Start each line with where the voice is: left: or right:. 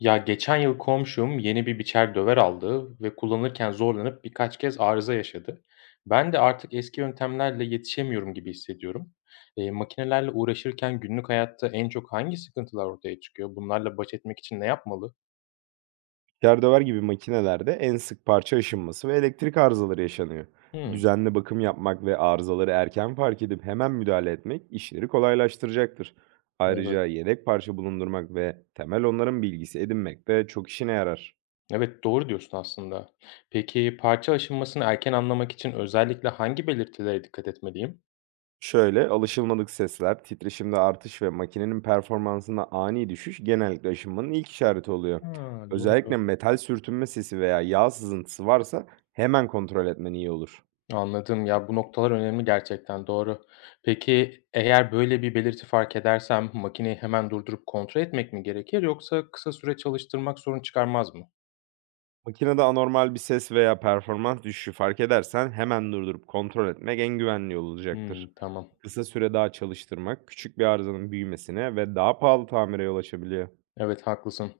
left: Ya geçen yıl komşum yeni bir biçer döver aldı ve kullanırken zorlanıp birkaç kez arıza yaşadı. Ben de artık eski yöntemlerle yetişemiyorum gibi hissediyorum. Makinelerle uğraşırken günlük hayatta en çok hangi sıkıntılar ortaya çıkıyor? Bunlarla baş etmek için ne yapmalı?
right: Gerdöver gibi makinelerde en sık parça aşınması ve elektrik arızaları yaşanıyor.
left: Hmm,
right: Düzenli bakım yapmak ve arızaları erken fark edip hemen müdahale etmek işleri kolaylaştıracaktır.
left: evet.
right: Ayrıca yedek parça bulundurmak ve temel onların bilgisi edinmek de çok işine yarar.
left: Evet, doğru diyorsun aslında. Peki parça aşınmasını erken anlamak için özellikle hangi belirtilere dikkat etmeliyim?
right: Şöyle alışılmadık sesler, titreşimde artış ve makinenin performansında ani düşüş genellikle aşınmanın ilk işareti oluyor.
left: Ha,
right: Özellikle
left: doğru.
right: metal sürtünme sesi veya yağ sızıntısı varsa hemen kontrol etmen iyi olur.
left: Anladım. Ya, bu noktalar önemli gerçekten, doğru. Peki, eğer böyle bir belirti fark edersem makineyi hemen durdurup kontrol etmek mi gerekir yoksa kısa süre çalıştırmak sorun çıkarmaz mı?
right: Makinede anormal bir ses veya performans düşüşü fark edersen hemen durdurup kontrol etmek en güvenli yol olacaktır.
left: Hımm, tamam.
right: Kısa süre daha çalıştırmak küçük bir arızanın büyümesine ve daha pahalı tamire yol açabiliyor.
left: Evet, haklısın.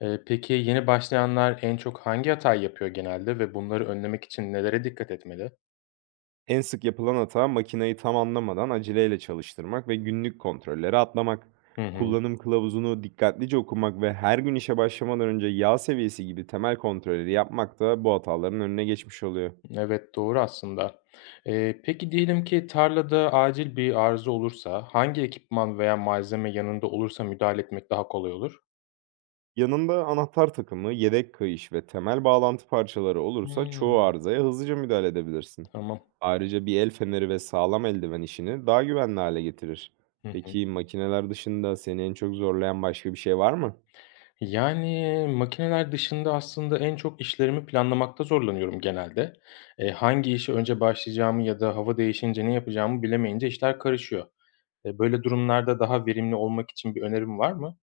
left: Peki yeni başlayanlar en çok hangi hatayı yapıyor genelde ve bunları önlemek için nelere dikkat etmeli?
right: En sık yapılan hata makineyi tam anlamadan aceleyle çalıştırmak ve günlük kontrolleri atlamak.
left: Hı hı.
right: Kullanım kılavuzunu dikkatlice okumak ve her gün işe başlamadan önce yağ seviyesi gibi temel kontrolleri yapmak da bu hataların önüne geçmiş oluyor.
left: Evet, doğru aslında. Peki diyelim ki tarlada acil bir arıza olursa hangi ekipman veya malzeme yanında olursa müdahale etmek daha kolay olur?
right: Yanında anahtar takımı, yedek kayış ve temel bağlantı parçaları olursa çoğu
left: Hımm,
right: arızaya hızlıca müdahale edebilirsin.
left: tamam.
right: Ayrıca bir el feneri ve sağlam eldiven işini daha güvenli hale getirir.
left: Hı hı.
right: Peki makineler dışında seni en çok zorlayan başka bir şey var mı?
left: Yani, makineler dışında aslında en çok işlerimi planlamakta zorlanıyorum genelde. Hangi işe önce başlayacağımı ya da hava değişince ne yapacağımı bilemeyince işler karışıyor. Böyle durumlarda daha verimli olmak için bir önerim var mı?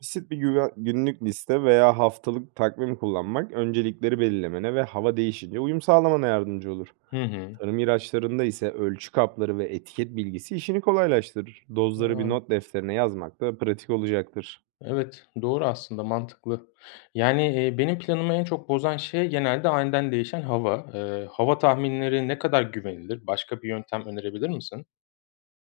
right: Basit bir günlük liste veya haftalık takvim kullanmak öncelikleri belirlemene ve hava değişince uyum sağlamana yardımcı olur.
left: Hı hı.
right: Tarım ilaçlarında ise ölçü kapları ve etiket bilgisi işini kolaylaştırır. Dozları bir
left: A!
right: not defterine yazmak da pratik olacaktır.
left: Evet, doğru aslında, mantıklı. Yani, benim planımı en çok bozan şey genelde aniden değişen hava. Hava tahminleri ne kadar güvenilir? Başka bir yöntem önerebilir misin?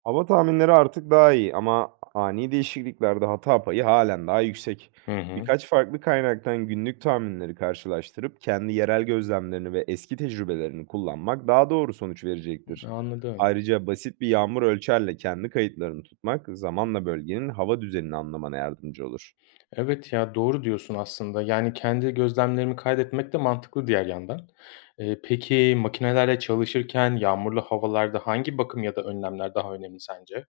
right: Hava tahminleri artık daha iyi, ama ani değişikliklerde hata payı halen daha yüksek.
left: Hı hı.
right: Birkaç farklı kaynaktan günlük tahminleri karşılaştırıp kendi yerel gözlemlerini ve eski tecrübelerini kullanmak daha doğru sonuç verecektir.
left: Anladım.
right: Ayrıca basit bir yağmur ölçerle kendi kayıtlarını tutmak zamanla bölgenin hava düzenini anlamana yardımcı olur.
left: Evet ya, doğru diyorsun aslında. Yani, kendi gözlemlerimi kaydetmek de mantıklı diğer yandan. Peki makinelerle çalışırken yağmurlu havalarda hangi bakım ya da önlemler daha önemli sence?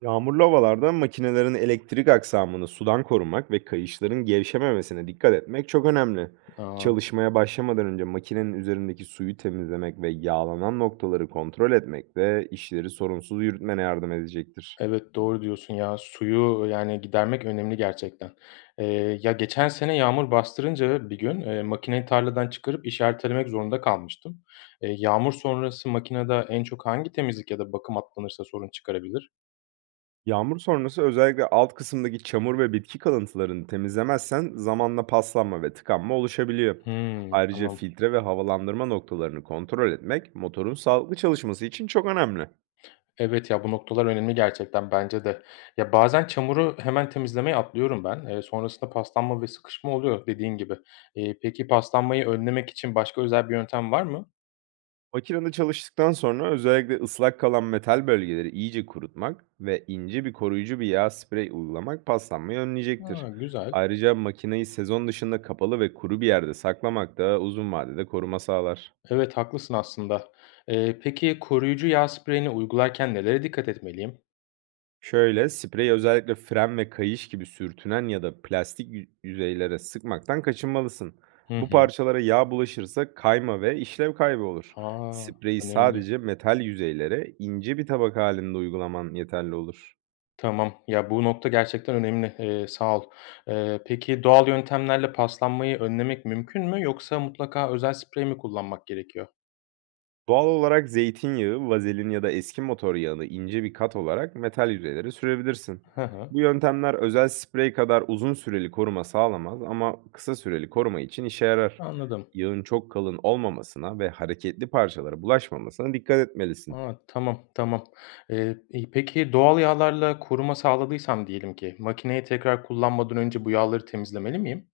right: Yağmurlu havalarda makinelerin elektrik aksamını sudan korumak ve kayışların gevşememesine dikkat etmek çok önemli.
left: A,
right: Çalışmaya başlamadan önce makinenin üzerindeki suyu temizlemek ve yağlanan noktaları kontrol etmek de işleri sorunsuz yürütmene yardım edecektir.
left: evet, doğru diyorsun ya. Suyu, yani, gidermek önemli gerçekten. Ya, geçen sene yağmur bastırınca bir gün, makineyi tarladan çıkarıp işaretlemek zorunda kalmıştım. Yağmur sonrası makinede en çok hangi temizlik ya da bakım atlanırsa sorun çıkarabilir?
right: Yağmur sonrası özellikle alt kısımdaki çamur ve bitki kalıntılarını temizlemezsen zamanla paslanma ve tıkanma oluşabiliyor.
left: Hımm,
right: Ayrıca
left: tamam.
right: filtre ve havalandırma noktalarını kontrol etmek motorun sağlıklı çalışması için çok önemli.
left: Evet ya, bu noktalar önemli gerçekten bence de. Ya, bazen çamuru hemen temizlemeye atlıyorum ben. Sonrasında paslanma ve sıkışma oluyor dediğin gibi. Peki paslanmayı önlemek için başka özel bir yöntem var mı?
right: Makinede çalıştıktan sonra özellikle ıslak kalan metal bölgeleri iyice kurutmak ve ince bir koruyucu bir yağ sprey uygulamak paslanmayı önleyecektir.
left: Ha, güzel.
right: Ayrıca makineyi sezon dışında kapalı ve kuru bir yerde saklamak da uzun vadede koruma sağlar.
left: Evet, haklısın aslında. Peki koruyucu yağ spreyini uygularken nelere dikkat etmeliyim?
right: Şöyle, spreyi özellikle fren ve kayış gibi sürtünen ya da plastik yüzeylere sıkmaktan kaçınmalısın.
left: Hı
right: Bu
left: hı.
right: parçalara yağ bulaşırsa kayma ve işlev kaybı olur.
left: Aa,
right: Spreyi
left: önemli.
right: sadece metal yüzeylere ince bir tabaka halinde uygulaman yeterli olur.
left: Tamam. Ya, bu nokta gerçekten önemli. Sağ ol. Peki doğal yöntemlerle paslanmayı önlemek mümkün mü yoksa mutlaka özel sprey mi kullanmak gerekiyor?
right: Doğal olarak zeytinyağı, vazelin ya da eski motor yağını ince bir kat olarak metal yüzeylere sürebilirsin.
left: Hı hı.
right: Bu yöntemler özel sprey kadar uzun süreli koruma sağlamaz, ama kısa süreli koruma için işe yarar.
left: Anladım.
right: Yağın çok kalın olmamasına ve hareketli parçalara bulaşmamasına dikkat etmelisin.
left: A, tamam, tamam. Peki doğal yağlarla koruma sağladıysam diyelim ki makineyi tekrar kullanmadan önce bu yağları temizlemeli miyim?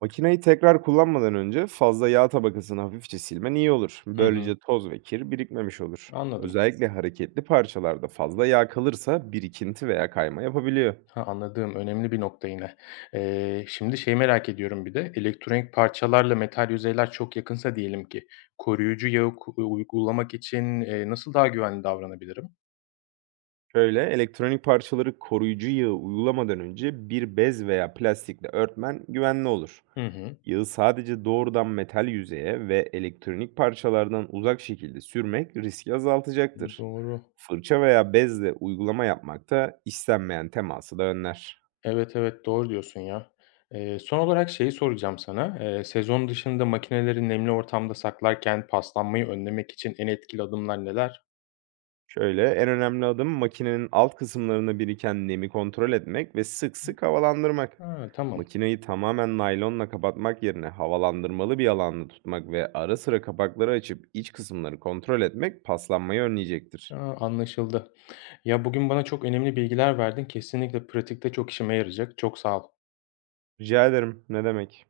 right: Makineyi tekrar kullanmadan önce fazla yağ tabakasını hafifçe silmen iyi olur.
left: Hı hı.
right: Böylece toz ve kir birikmemiş olur.
left: Anladım.
right: Özellikle hareketli parçalarda fazla yağ kalırsa birikinti veya kayma yapabiliyor.
left: Ha, anladım. Önemli bir nokta yine. Şimdi şey merak ediyorum bir de elektronik parçalarla metal yüzeyler çok yakınsa diyelim ki koruyucu yağı uygulamak için, nasıl daha güvenli davranabilirim?
right: Şöyle, elektronik parçaları koruyucu yağı uygulamadan önce bir bez veya plastikle örtmen güvenli olur.
left: Hı hı.
right: Yağı sadece doğrudan metal yüzeye ve elektronik parçalardan uzak şekilde sürmek riski azaltacaktır.
left: Doğru.
right: Fırça veya bezle uygulama yapmak da istenmeyen teması da önler.
left: Evet, evet, doğru diyorsun ya. Son olarak şeyi soracağım sana. Sezon dışında makineleri nemli ortamda saklarken paslanmayı önlemek için en etkili adımlar neler?
right: Şöyle, en önemli adım makinenin alt kısımlarında biriken nemi kontrol etmek ve sık sık havalandırmak.
left: Ha, tamam.
right: Makineyi tamamen naylonla kapatmak yerine havalandırmalı bir alanda tutmak ve ara sıra kapakları açıp iç kısımları kontrol etmek paslanmayı önleyecektir.
left: A, anlaşıldı. Ya bugün bana çok önemli bilgiler verdin. Kesinlikle pratikte çok işime yarayacak. Çok sağ ol.
right: Rica ederim, ne demek?